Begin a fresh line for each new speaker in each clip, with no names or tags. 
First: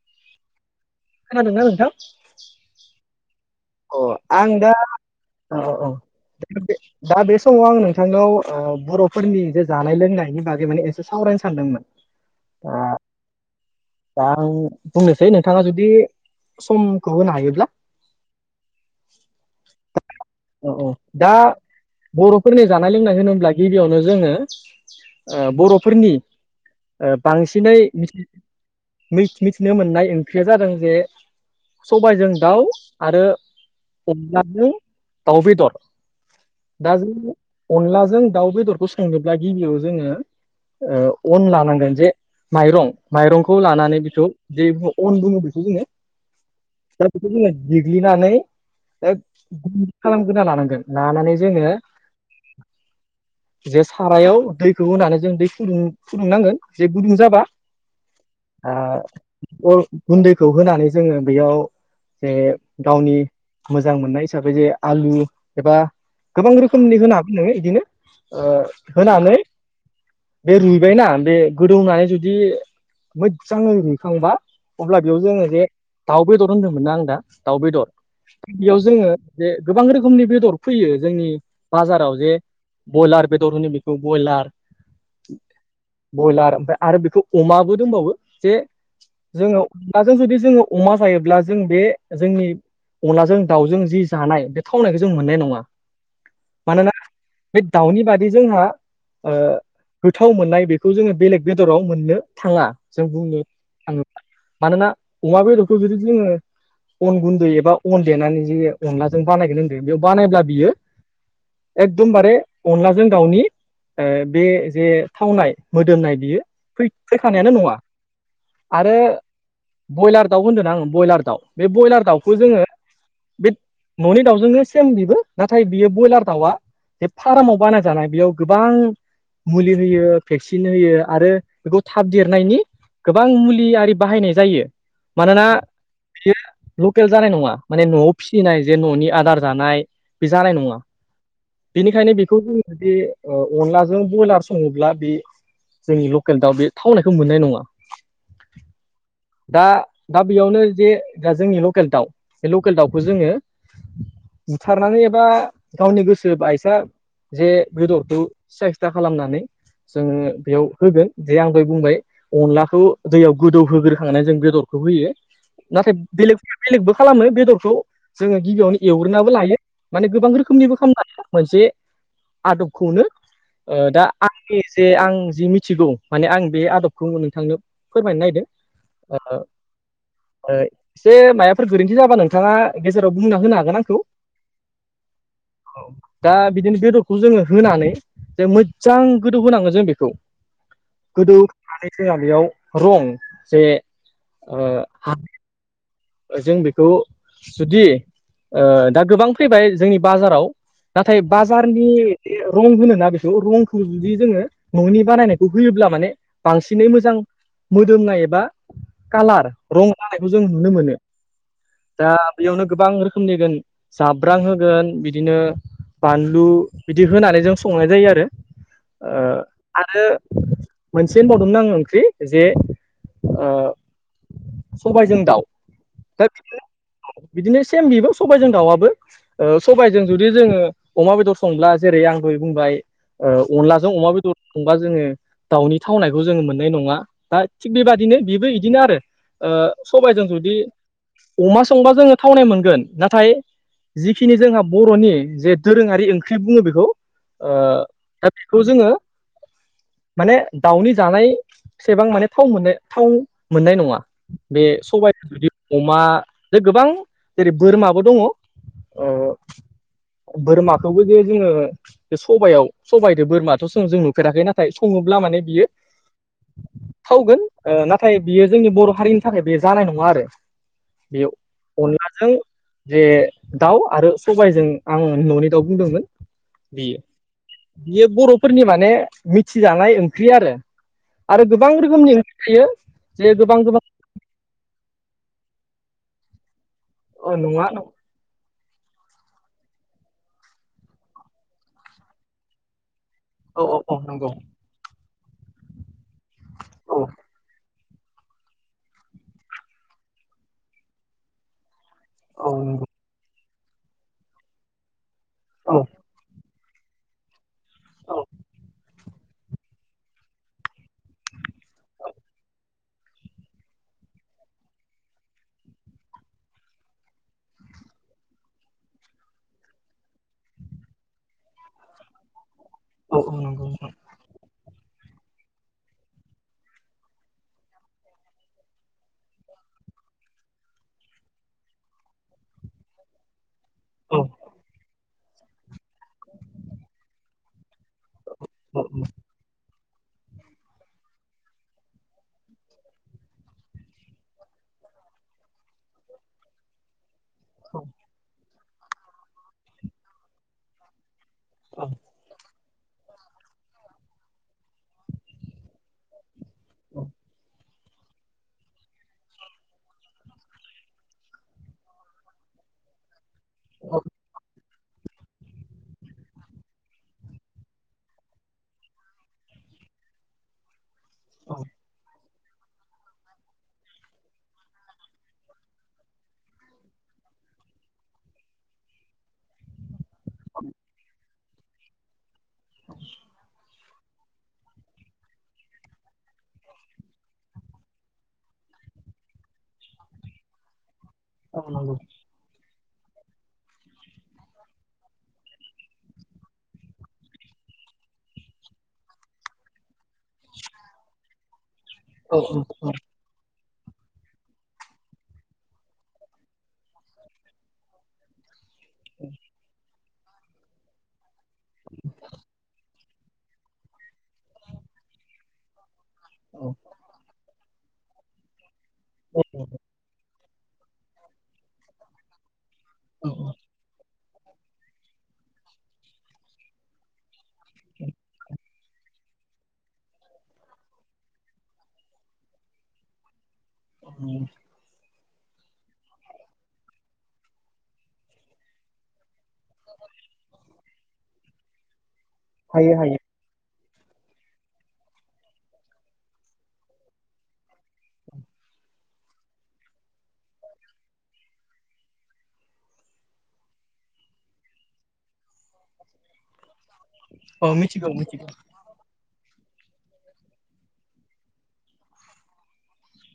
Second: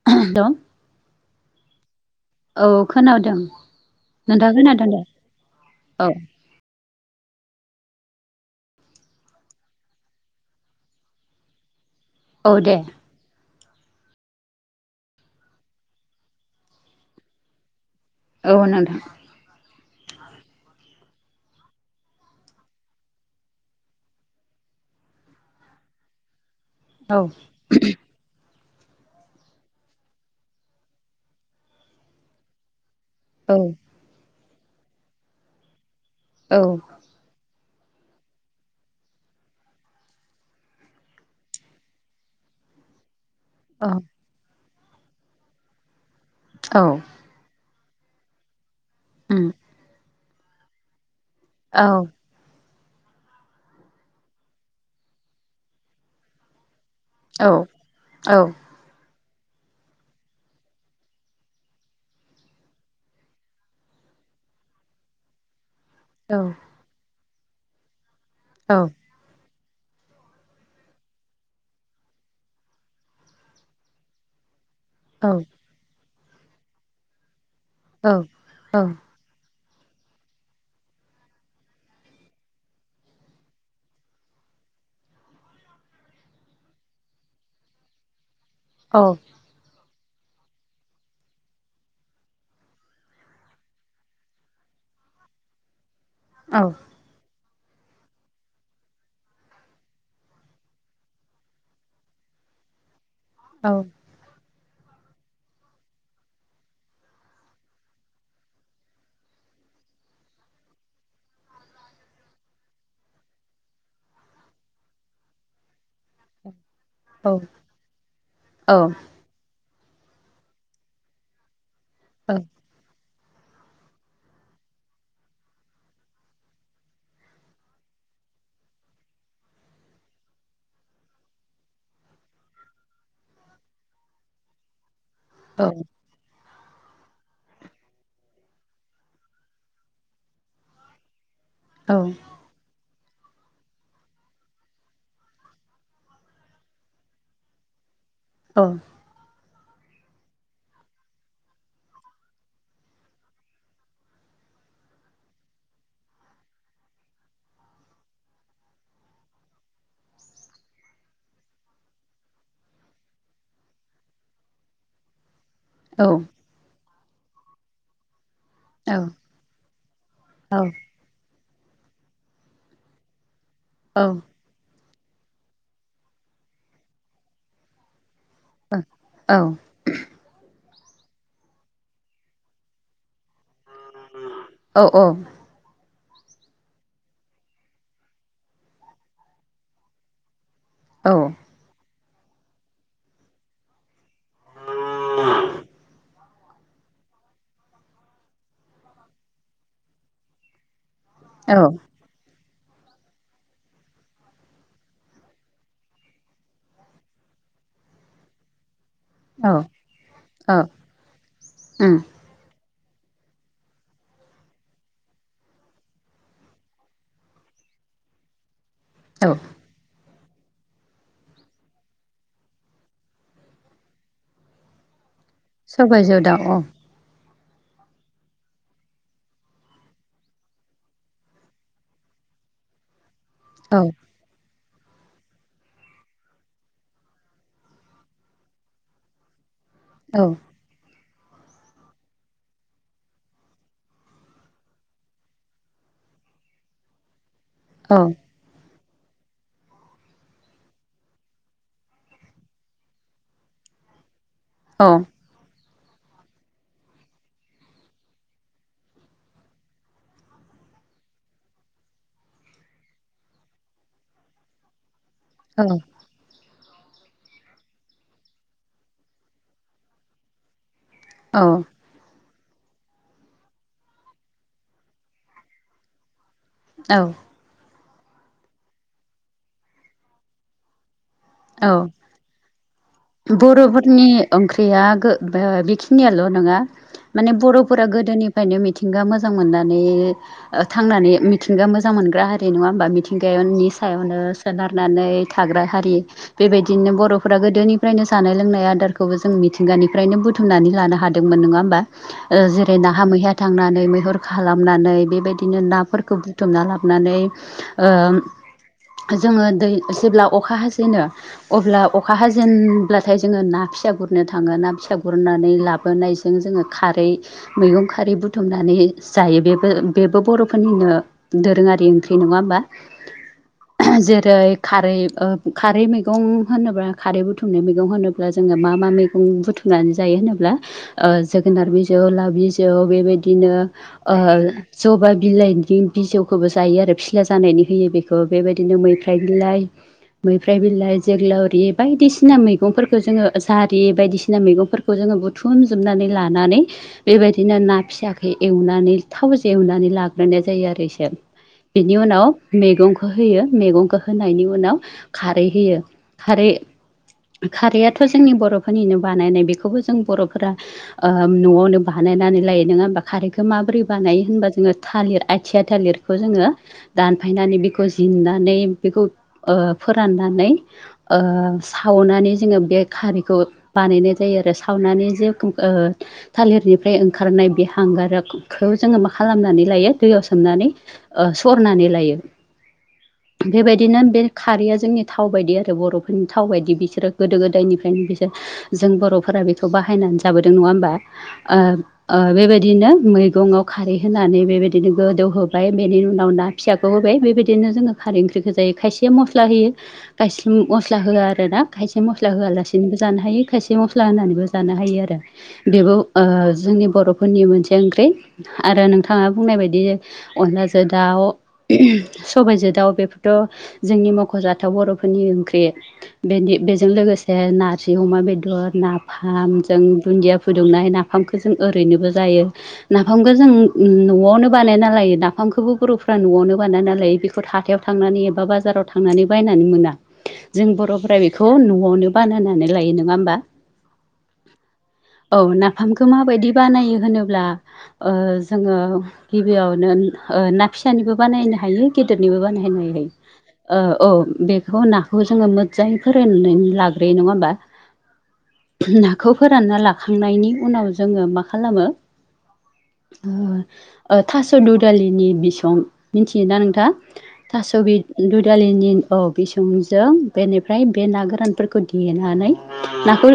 [unintelligible]
खोनादोंना नोंथां?
औ खोनादों
अ
नोंथां
आं दा
खोनादों दे औ
दा बे समाव आं नोंथांनाव ओ बर'फोरनि जे जानाय लोंनायनि बागै माने एसे सावरायनो सानदोंमोन
औ
ओ
दे
दा आं बुंनोसै नोंथाङा जुदि समखौ होनो हायोब्ला
औ नोंथां
औ औ दा बर'फोरनि जानाय लोंनाय होनोब्ला गिबियावनो जोङो ओ बर'फोरनि ओ
औ
बांसिनै [inaudible] मिथिनो मोननाय ओंख्रिया जादों जे सबायजों दाउ आरो
औ
अनलाजों दाव बेदर
औ
दा जों अनलाजों दाउ बेदरखौ संनोब्ला गिबियाव जोङो ओ अन लानांगोन जे माइरं माइरंखौ
औ
लानानै बेखौ जे बुङो अन बुङो बेखौ जोङो
औ
दा बेखौ जोङो देग्लिनानै एक
उम
गुन्दै खालामगोरना लानांगोन लानानै जोङो
औ
जे सारायाव दैखौ होनानै जों दै खुदुं गुदुं नांगोन जे गुदुं जाबा
औ औ
ओ गुन्दैखौ होनानै जोङो बेयाव जे गावनि मोजां मोननाय हिसाबै जे आलु एबा गोबां रोखोमनि होनो हागोन नोङो इदिनो
औ
ओ होनानै बे रुइबायनाा बे गोदौनानै जुदि मोजाङै रुइखांबा अब्ला बेयाव
औ
जोङो जे दाउ बेदर होन्दोंमोनना आं दा दाउ बेदर बेयाव
औ
जोङो जे गोबां रोखोमनि बेदर फैयो जोंनि बाजाराव जे ब्रयलार बेदर होनो बेखौ ब्रयलार बयलार ओमफ्राय आरो बेखौ अमाबो दंबावो जे
औ
जोङो अनलाजों जुदि जोङो अमा जायोब्ला जों बे जोंनि अनलाजों दाउजों जि जानाय बे थावनायखौ जों मोननाय नङा
औ
मानोना बे दाउनि बादै जोंहा ओ गोथाव मोननाय बेखौ जोङो बेलेग बेदराव मोननो थाङा जों बुंनो
औ
आङो मानोना अमा बेदरखौ जदि जोङो अन गुन्दै एबा अन देनानै जे अनलाजों बानायगोन होनदों बेयाव बानायब्ला बियो एकदमबारे अनलाजों गावनि ओ बे जे थावनाय मोदोमनाय बियो फैफेरखानायानो नङा आरो ब्रयलार दाउ होनदों ना आङो ब्रयलार दाउ बे ब्रयलार दाउखौ जोङो बे न'नि दाउजोंनो सेम बेबो नाथाय बियो ब्रयलार दाउआ बे फार्माव बानाय जानाय बेयाव गोबां मुलि होयो भेक्सिन होयो आरो बेखौ थाब देरनायनि गोबां मुलि आरि बाहायनाय जायो मानोना बियो लकेल जानाय नङा माने न'आव फिसिनाय जे न'नि आदार जानाय बे जानाय नङा बेनिखायनो बेखौ जोङोदि अनलाजों ब्रयलार सङोब्ला बे जोंनि लकेल दाउ बे थावनायखौ मोननाय नङा
औ
दा दा बेयावनो जे दा जोंनि लकेल दाउ बे लकेल दाउखौ जोङो बुथारनानै एबा गावनि गोसो बायसा जे बेदरखौ सिायस्था खालामनानै जोङो बेयाव होगोन जे आं दाय बुंबाय अनलाखौ दैयाव गोदौहोग्रोखांनानै जों बेदरखौ होयो। नाथाय बेलेग फैया बेलेगबो खालामो बेदरखौ जोङो गिबियावनो एवगोनाबो लायो माने गोबां रोखोमनिबो खालामामनो हायो। मोनसे आदबखौनो ओ दा आंनि जे आं जि मिथिगौ माने आं बे आदबखौ नोंथांनो फोरमायनो नागिरदों ओ ओ एसे मायााबफोर गोरोन्थि जाबा नोंथाङा गेजेराव बुंना होनो हागोन आंखौ।
औ औ
दा बिदिनो बेदरखौ जोङो होनानै जे मोजां गोदौ होनाङो जों बेखौ गोदौनानै जोंहा बेयाव रं जे ओ जों बेखौ जुदि ओ दा गोबां फैबाय जोंनि बाजाराव नाथाय बाजारनि रं होनोना बेखौ रंखौ जुदि जोङो न'नि बानायनायखौ होयोब्ला माने बांसिनै मोजां मोदोमनाय एबा कालार रं जानायखौ जों नुनो मोनो।
उम
दा बेयावनो गोबां रोखोमनिगोन जाब्रां होगोन बिदिनो बानलु बिदि होनानै जों संनाय जायो आरो। ओ
औ।
आरो मोनसे होनबावदोंमोन आं ओंख्रि जे ओ सबायजों दाउ
सबायजों
दा
दाउ अ।
बिदिनो सेम बिबो सबायजों दाउआबो। ओ सबायजों जुदि जोङो अमा बेदर संब्ला जेरै आं दै बुंबाय ओ
औ
अनलाजों अमा बेदर संबा जोङो दाउनि थावनायखौ जोङो मोननाय नङा दा थिग बेबादिनो बेबो बिदिनो आरो। ओ
औ
सबायजों जुदि अमा संबा जोङो थावनाय मोनगोन नाथाय जिखिनि जोंहा बर'नि जे दोरोङारि ओंख्रि बुङो बेखौ ओ
औ।
दा बेखौ जोङो माने दाउनि जानायसेबां माने थाव मोननाय थाव मोननाय नङा। बे
औ
सबाइ जुदि अमा जे गोबां जेरै बोरमाबो दङ ओ बोरमाखौबो जे जोङो बे सबायाव सबाइदो बोरमाथ' स' जों नुफेराखै नाथाय सङोब्ला माने बियो थावगोन ओ नाथाय बियो जोंनि बर' हारिनि थाखाय बेयो जानाय नङा आरो। बेयाव
औ।
अनलाजों जे दाउ आरो सबायजों आं न'नि दाउ बुंदोंमोन। बियो
औ
बियो बर'फोरनि माने मिथिजानाय ओंख्रि आरो। आरो
औ
गोबां रोखोमनि ओंख्रि थायो। जे गोबां गोबां
बर'फोरनि ओंख्रिया गो ओ बेखिनियाल' नङा माने
ओ नङा
बर'फोरा गोदोनि फायनो मिथिंगा मोजां मोननानै थांनानै मिथिंगा मोजां मोनग्रा हारि नङा होमबा मि
औ
थिंगायावनि
औ
सायावनो
नंगौ
सोनारनानै थाग्रा हारि बेबायदिनो
औ
बर'फोरा गोदोनि फ्रायनो जानाय लोंनाय आदारखौबो जों मिथिंगानिफ्रायनो बुथुमनानै लानो हादोंमोन नङा होमबा? ओ
औ
जेरै
नंगौ
नाहा मैया थांनानै मैहुर खालामनानै बेबायदिनो
औ
नाफोरखौ बुथुमना लाबोनानै ओ
औ
जोङो दै जेब्ला अखा हाजेनो अब्ला अखा हाजेन ब्लाथाय जोङो ना फिसा गुरनो थाङो ना फिसा गुरनानै लाबोनायजों जोङो खारै मैगं खारै बुथुमनानै जायो बेबो बेबो बर'फोरनिनो दोरोङारि ओंख्रि नङा होमबा?
औ औ नंगौ।
जेरै खारै ओ खारै मैगं होनोब्ला खारै बुथुम मनाय मैगं होनोब्ला जोङो मा मा मैगं बुथुमनानै जायो होनोब्ला ओ जोगोनार बिजौ लाव बिजौ बेबायदिनो ओ
औ
जबा बिलाइनि बिजौखौबो जायो आरो फिला जानायनि होयो बे ओ बेबायदिनो
औ
मैफ्राय बिलाइ मैफ्राय बिलाइ जोग्लावरि बायदिसि सिना मैगंफोरखौ जोङो जारि बायदिसिना मैगंफोरखौ जोङो बुथुमजोबनानै लानानै बेबायदिनो ना फियाखै एवनानै थाव ज एवनानै लाग्रोनाय जायो आरो इसे
औ
बिनि उनाव मैगंखौ होयो मैगंखौ होनायनि उनाव खारै होयो खारै खारैयाथ' जोंनि बर'फोरनिनो बानायनाय बेखौबो जों बर'फोरा न'आवनो बानायनानै लायो नङा होमबा खारैखौ माबोरै बानायो होनबा जोङो थालिर आथियाइ थालिरखौ जोङो दानफायनानै बेखौ जिन्नानै बेखौ फोराननानै
औ
सावनानै जोङो बे खारैखौ बानायनाय जायो आरो सावनानै जे थालिरनिफ्राय ओंखारनाय बे हांगारखौ जोङो मा खालामनानै लायो दैयाव सोमनानै सरनानै लायो बेबायदिनो बे खारैया जोंनि थाव बायदि आरो बर'फोरनि थाव बायदि बिसोरो गोदो गोदायनिफ्रायनो बिसोर जों बर'फोरा बेखौ बाहायनानै जाबोदों नङा होमबा ओ
औ नंगौ
ओ बेबायदिनो मै गङाव खारै होनानै बेबायदिनो गोदौहोबाय बेनि उनाव ना फिसाखौ होबाय बेबायदिनो जोङो खारै ओंख्रिखौ जायो खायसे मस्लाहोयो खायसे म मस्ला होआ आरोना खायसे मस्ला
औ
होआलासिनोबो जानो हायो खायसे मस्ला मस्ला होननानैबो जानो हायो आरो बेबो जोंनि बर'फोरनि मोनसे ओंख्रि आरो नोंथाङा बुंनाय बायदि अनलाजों दाउ उह सबायाइजों दाउ बेफोर थ' जोंनि मख'जाथाव बर'फोरनि ओंख्रि बेनि
औ
बेजों लोगोसे नारजि अमा बेदर नाफाम जों दुन्दिया फुदुंनाय नाफामखौ जों ओरैनोबो जायो
औ
नाफामखौ जों न'आवनो बानायना लायो नाफामखौबो बर'फ्रा न'आवनो बानायना लायो बे हाथथायाव थांनानै एबा बाजाराव थांनानै बायनानै मोना जों बर'फोरा बेखौ न'आवनो बान होनानै लायो नङा होमबा?
[inaudible]
औ नाफामखौ माबायदि बानायो होनोब्ला ओ जोङो गिबियावनो ना फिसानिबो बानायनो हायो गेदेरनिबो बानायहाय
हायो हायो
नायहाय आऔ बेखौ ना बेखौ जोङो मोजाङै फोररायनानै लाग्रोयो नङा होमबा नाखौ फोरानना लाखांनायनि उनाव जोङो मा खालामो ओ थास' दुदालिनि बिसं मिथियोना नोंथाङा?
औ
थास' बि
मिथिगौ मिथिगौ
दुदालिनि औ बिसंनि जों बेनिफ्राय बे ना गोरानफोरखौ देनानै नाखौ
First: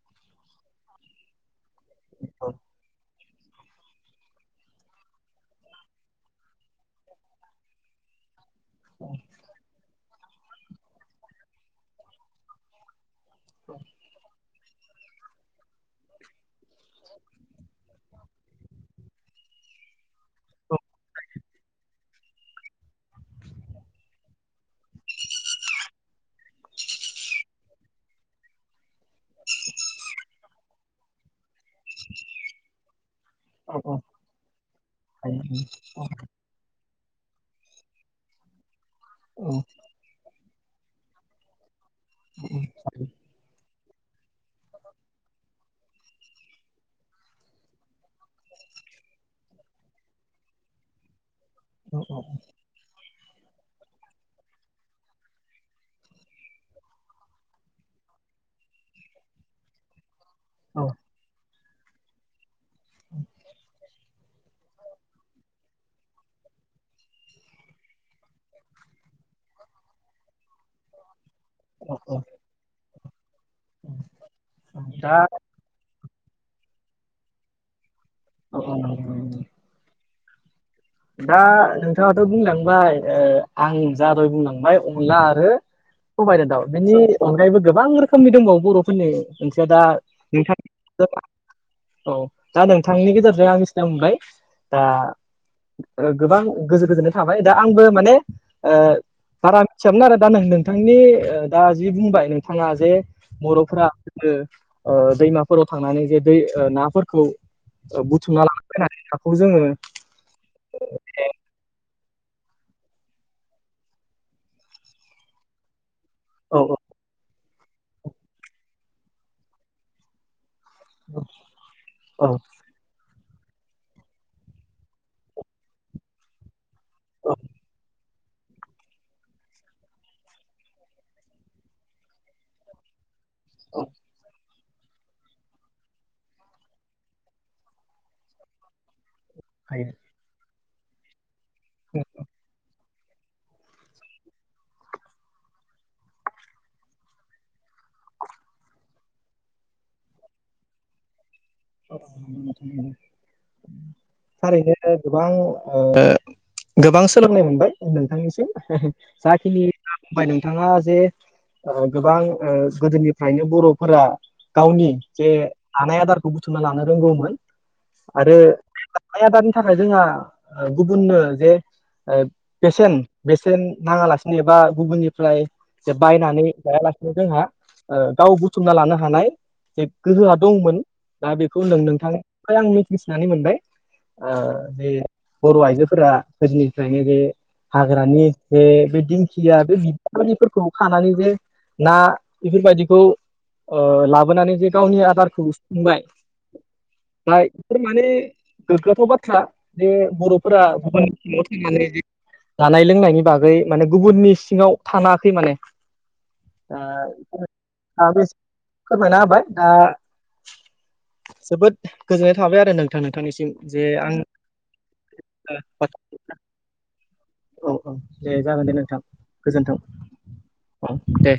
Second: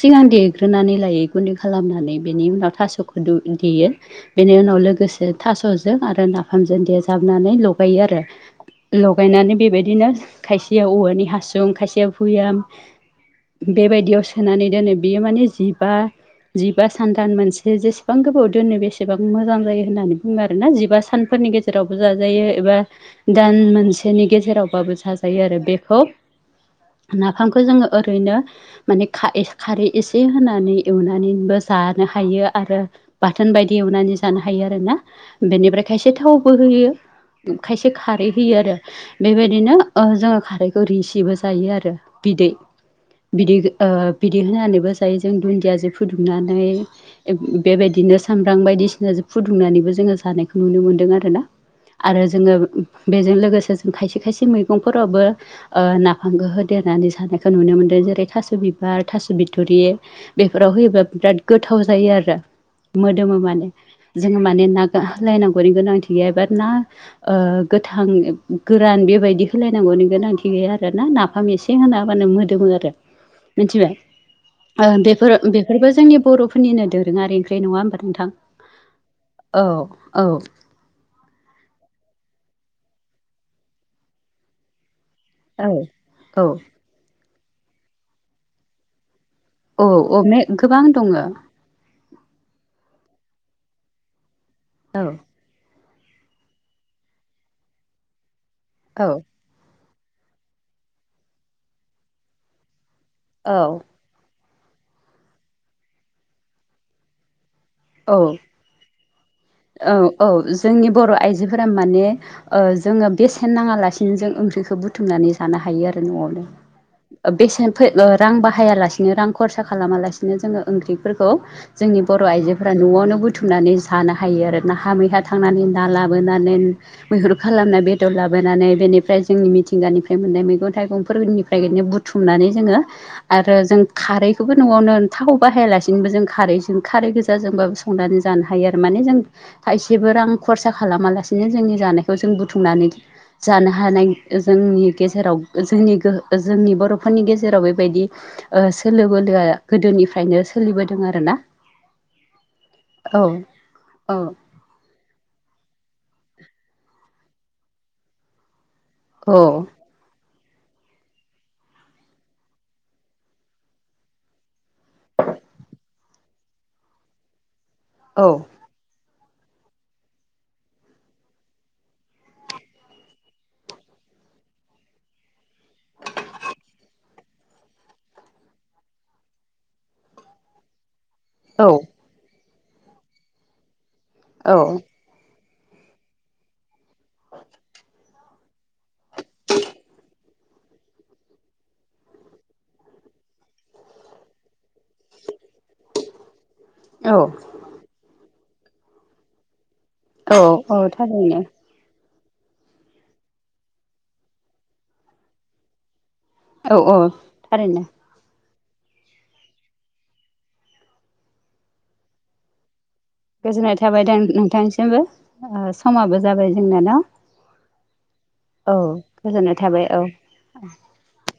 सिगां देग्रोनानै लायै गुन्दै खालामनानै बेनि
औ
उनाव थास'खौ दु देयो बेनि उनाव लोगोसे थास'जों आरो नाफामजों देजाबनानै लगायो आरो लगायनानै बेबायदिनो खायसेयाव औवानि हासुं खायसेया भुयाम बेबायदियाव सोनानै दोनो बियो माने जिबा जिबा सानथान मोनसे जेसेबां गोबाव दोनो बेसेबां मोजां जायो होननानै बुङो आरो ना जिबा सानफोरनि गेजेराव जाजारो एबा दानमोनसेनि गेजेरावबाबो जाजायो आरो बेखौ नाफामखौ जोङो ओरैनो माने खारै एसे होनानै एवनानैबो जानो हायो आरो बाथोन
औ
बायदि
औ
एवनानै जानो हायो आरो ना
हायो
बेनिफ्राय खायसे थाव बोहोयो खायसे खारै होयो आरो
औ औ
बेबायदिनो ओ जोङो खौ रिसिबो जायो आरो बिदै बिदै ओ बिदि होनानैबो जायो जों दुन्दियाजों फुदुंनानै बेबायदिनो सामब्राम बायदिसिना फुदुंनानैबो जोङो जानायखौ नुनो मोन्दों आरोना आरो जोङो बेजों लोगोसे जों खायसे खायसे मैगंफोरावबो ओ नाफामखो होदेरनानै जानायखौ नुनो मोन्दों जेरै थास' बिबार थास' बिथरि बेफोराव
औ
होयोब्लाा बिराद गोथाव जायो आरो मोदोमो माने जोङो माने ना [unintelligible] नांगौनि गोनांथि गैया बाद ना ओ गोथां गोरान बेबायदि होलायनांगौ गोनां थिगैया आरोना नाफाम एसें
औ औ
होनाबानो मोदोमो आरो मिथिबाय ओ
दा
बेफोर बेफोरबो जोंनि बर'फोरनिनो दोरोङारि ओंख्रि नङा हबा नोंथां?
[inaudible]
औ औ
दा नोंथाङाथ' बुंलांबाय ओ आं जा दहय बुंलांबाय अनला आरो आरो
औ औ
सबायदों दाउ बेनि अनगायैबो गोबां रोखोमनि दंबावो बर' फोरनि ओंख्रिया
औ
दा
औ गोबां दङ औ
[inaudible] औ दा नोंथांनि गेजेरजों आं मिथिना मोनबाय दा
औ
गोबां गोजो गोजोननाय थाबाय दा आंबो माने ओ
औ
बारा मिथियामोन आरो दा नों नोंथांनि ओ दा जि बुंबाय नोंथाङा जे
औ
बर'फोरा ओ दैमाफोराव थांनानै जे दै ओ नाफोरखौ बुथुमना ला नानै हाखौ जोङो
औ औ जोंनि बर' आइजोफोरा माने ओ जोङो बेसेन नाङालासिनो जों ओंख्रिखौ बुथुमनानै जानो हायो आरो न'आवनो
औ
ओ बेसेन फै औ रां बाहायालासिनो रां खरसा खालामालासिनो बिदिनो जोङो ओंख्रिफोरखौ जोंनि बर'
औ औ
आइजोफोरा न'आवनो बुथुमनानै जानो हायो हायो आरो ना हा मैहा थांनानै ना लाबोनानै मैहुर
औ
खालामनाय बे लाबोनानै बेनिफ्राय जोंनि मिथिंगानिफ्राय मोननाय मैगं थाइगंफोरनिफ्राय बिदिनो बुथुमनानै जोङो आरो जों खारै खौबो न'आवनो थाव बाहायालासिनोबो जों खारैजों खारै गोजाजोंबाबो संनानै जानो हायो आरो माने जों
हायो
थायसेबो रां खरसा खालामालासिनो जोंनि जानायखौ जों बुथुमनानै जानो हानाय जोंनि गेजेराव जोंनि गोहो जोंनि बर'फोरनि गेजेराव बेबायदि ओ सोलो बोलोआ गोदोनिफ्रायनो सोलिबोदों आरो ना
[unintelligible]
औ
थारैनो गोबां ओ गोबां सोलोंनो मोनबाय नोंथांनिसिम [unintelligible]
औ
जाखिनि बुंबाय नोंथाङा जे गोबां ओ गोदोनिफ्रायनो बर'फोरा गावनि जे हानाय आदार बुथुमना लानो रोंगौमोन आरो जानाय आदारनि थाखाय जोंहा गुबुननो जे ओ बेसेन बेसेन नाङालासिनो एबा गुबुननिफ्राय जे बायनानै लायालासेनो जोंहा ओ गाव बुथुमना लानो हानाय जे गोहोआ दंमोन दा बेखौ
औ
जों नोंथांनिफ्राय आं मिथिसनानै मोनबाय ओ जे बर' आइजोफोरा गोदोनिफ्रायनो बे हाग्रानि जे बे दिंखिया बे [unintelligible] फोरखौ खानानै जे ना बेफोरबायदिखौ ओ लाबोनानै बे गावनि आदारखौ बुंबाय
औ
बाय बेफोर माने गोग्गाथाव बाथ्रा जे
औ
बर'फोरा
औ
गुबुननि
थारैनो
[unintelligible] थांनानै जानाय लोंनायनि बागै माने गुबुननि सिङाव थानाङाखै माने
औ
ओ
औ थारैनो
फोरमायना होबाय आह जोबोद गोजोननाय थाबाय आरो नों
गोजोननाय थाबाय दा नोंथांसिमबो समाबो जाबाय जोंना न
औ औ दे जागोन दे
औ
नोंथां
गोजोननाय
गोजोन्थों
थाबाय औ
औ दे